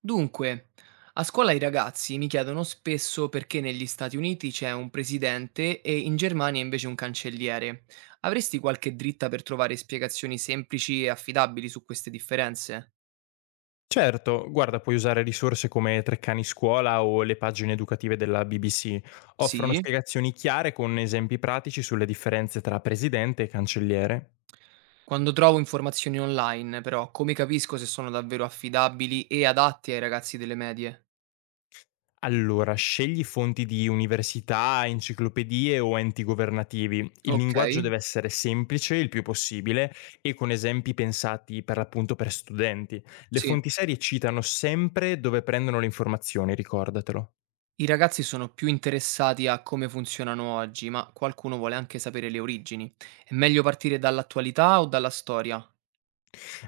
Dunque, a scuola i ragazzi mi chiedono spesso perché negli Stati Uniti c'è un presidente e in Germania invece un cancelliere. Avresti qualche dritta per trovare spiegazioni semplici e affidabili su queste differenze? Certo, guarda, puoi usare risorse come Treccani Scuola o le pagine educative della BBC. Offrono Sì. spiegazioni chiare con esempi pratici sulle differenze tra presidente e cancelliere. Quando trovo informazioni online, però, come capisco se sono davvero affidabili e adatti ai ragazzi delle medie? Allora, scegli fonti di università, enciclopedie o enti governativi. Il Ok, linguaggio deve essere semplice il più possibile e con esempi pensati per l'appunto per studenti. Le sì. fonti serie citano sempre dove prendono le informazioni, ricordatelo. I ragazzi sono più interessati a come funzionano oggi, ma qualcuno vuole anche sapere le origini. È meglio partire dall'attualità o dalla storia?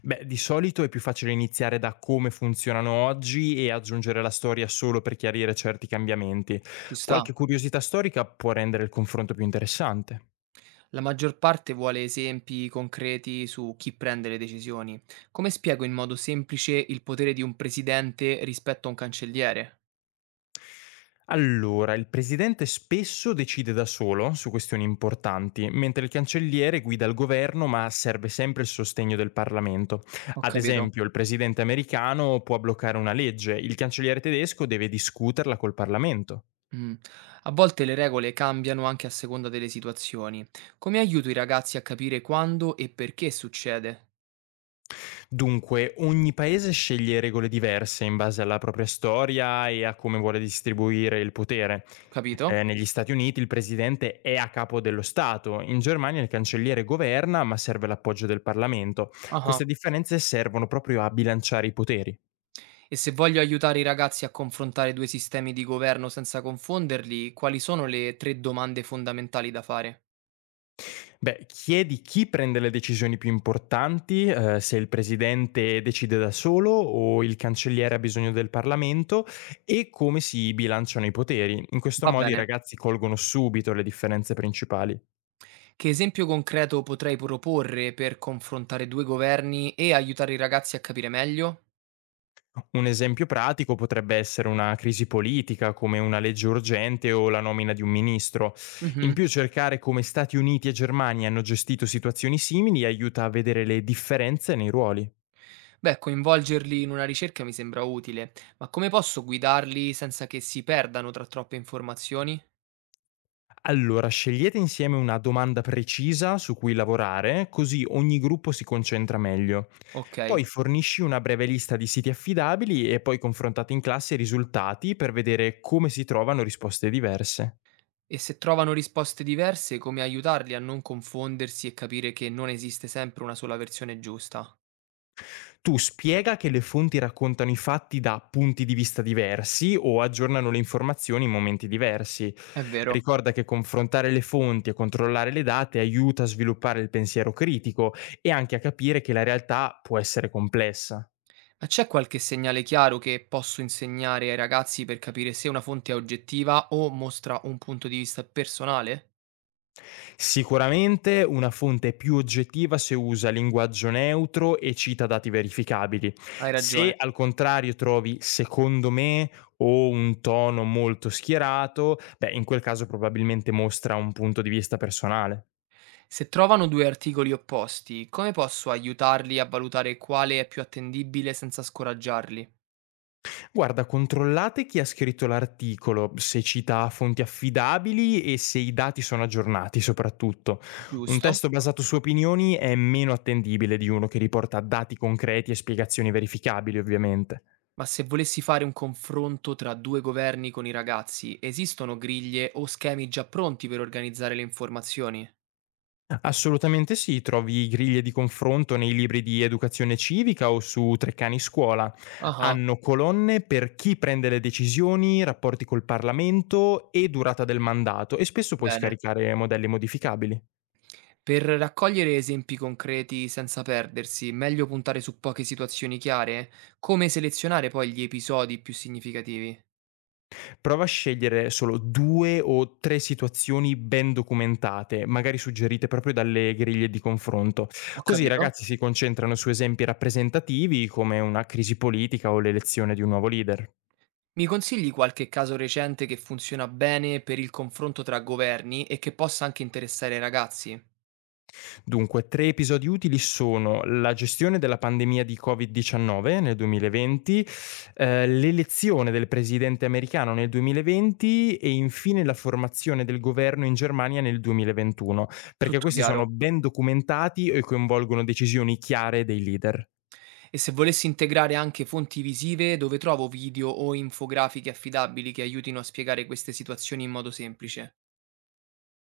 Beh, di solito è più facile iniziare da come funzionano oggi e aggiungere la storia solo per chiarire certi cambiamenti. Ci Qualche sta. curiosità storica può rendere il confronto più interessante. La maggior parte vuole esempi concreti su chi prende le decisioni. Come spiego in modo semplice il potere di un presidente rispetto a un cancelliere? Allora, il presidente spesso decide da solo su questioni importanti, mentre il cancelliere guida il governo ma serve sempre il sostegno del Parlamento. Ho Ad capito. esempio, il presidente americano può bloccare una legge, il cancelliere tedesco deve discuterla col Parlamento. Mm. A volte le regole cambiano anche a seconda delle situazioni. Come aiuto i ragazzi a capire quando e perché succede? Dunque, ogni paese sceglie regole diverse in base alla propria storia e a come vuole distribuire il potere. Capito? Negli Stati Uniti il presidente è a capo dello Stato, in Germania il cancelliere governa ma serve l'appoggio del Parlamento. Ah. Queste differenze servono proprio a bilanciare i poteri. E se voglio aiutare i ragazzi a confrontare due sistemi di governo senza confonderli, quali sono le tre domande fondamentali da fare? Beh, chiedi chi prende le decisioni più importanti, se il presidente decide da solo o il cancelliere ha bisogno del Parlamento e come si bilanciano i poteri. In questo Va modo i bene. ragazzi colgono subito le differenze principali. Che esempio concreto potrei proporre per confrontare due governi e aiutare i ragazzi a capire meglio? Un esempio pratico potrebbe essere una crisi politica come una legge urgente o la nomina di un ministro. In Mhm. più cercare come Stati Uniti e Germania hanno gestito situazioni simili aiuta a vedere le differenze nei ruoli. Beh, coinvolgerli in una ricerca mi sembra utile, ma come posso guidarli senza che si perdano tra troppe informazioni? Allora, scegliete insieme una domanda precisa su cui lavorare, così ogni gruppo si concentra meglio. Ok, Poi fornisci una breve lista di siti affidabili e poi confrontate in classe i risultati per vedere come si trovano risposte diverse. e se trovano risposte diverse, come aiutarli a non confondersi e capire che non esiste sempre una sola versione giusta? Tu spiega che le fonti raccontano i fatti da punti di vista diversi o aggiornano le informazioni in momenti diversi. È vero. Ricorda che confrontare le fonti e controllare le date aiuta a sviluppare il pensiero critico e anche a capire che la realtà può essere complessa. Ma c'è qualche segnale chiaro che posso insegnare ai ragazzi per capire se una fonte è oggettiva o mostra un punto di vista personale? Sicuramente una fonte è più oggettiva se usa linguaggio neutro e cita dati verificabili. Hai ragione. Se al contrario trovi secondo me o un tono molto schierato, beh, in quel caso probabilmente mostra un punto di vista personale. Se trovano due articoli opposti, come posso aiutarli a valutare quale è più attendibile senza scoraggiarli? Guarda, controllate chi ha scritto l'articolo, se cita fonti affidabili e se i dati sono aggiornati soprattutto. Un Giusto? testo basato su opinioni è meno attendibile di uno che riporta dati concreti e spiegazioni verificabili, ovviamente. Ma se volessi fare un confronto tra due governi con i ragazzi, esistono griglie o schemi già pronti per organizzare le informazioni? Assolutamente sì, trovi griglie di confronto nei libri di educazione civica o su Treccani Scuola. Ah, Hanno colonne per chi prende le decisioni, rapporti col Parlamento e durata del mandato e spesso puoi bene. scaricare modelli modificabili. Per raccogliere esempi concreti senza perdersi, meglio puntare su poche situazioni chiare? Come selezionare poi gli episodi più significativi? Prova a scegliere solo due o tre situazioni ben documentate, magari suggerite proprio dalle griglie di confronto. Ho Così i capito? ragazzi si concentrano su esempi rappresentativi come una crisi politica o l'elezione di un nuovo leader. Mi consigli qualche caso recente che funziona bene per il confronto tra governi e che possa anche interessare i ragazzi? Dunque, tre episodi utili sono la gestione della pandemia di Covid-19 nel 2020, l'elezione del presidente americano nel 2020 e infine la formazione del governo in Germania nel 2021, perché Tutto questi chiaro. sono ben documentati e coinvolgono decisioni chiare dei leader. E se volessi integrare anche fonti visive, dove trovo video o infografiche affidabili che aiutino a spiegare queste situazioni in modo semplice?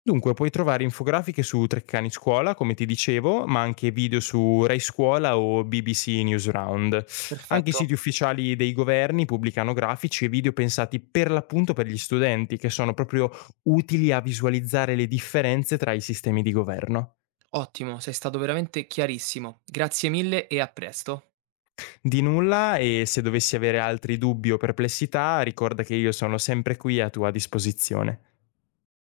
Dunque, puoi trovare infografiche su Treccani Scuola, come ti dicevo, ma anche video su Rai Scuola o BBC Newsround. Anche i Perfetto. siti ufficiali dei governi pubblicano grafici e video pensati per l'appunto per gli studenti, che sono proprio utili a visualizzare le differenze tra i sistemi di governo. Ottimo, sei stato veramente chiarissimo. Grazie mille e a presto. Di nulla, e se dovessi avere altri dubbi o perplessità, ricorda che io sono sempre qui a tua disposizione.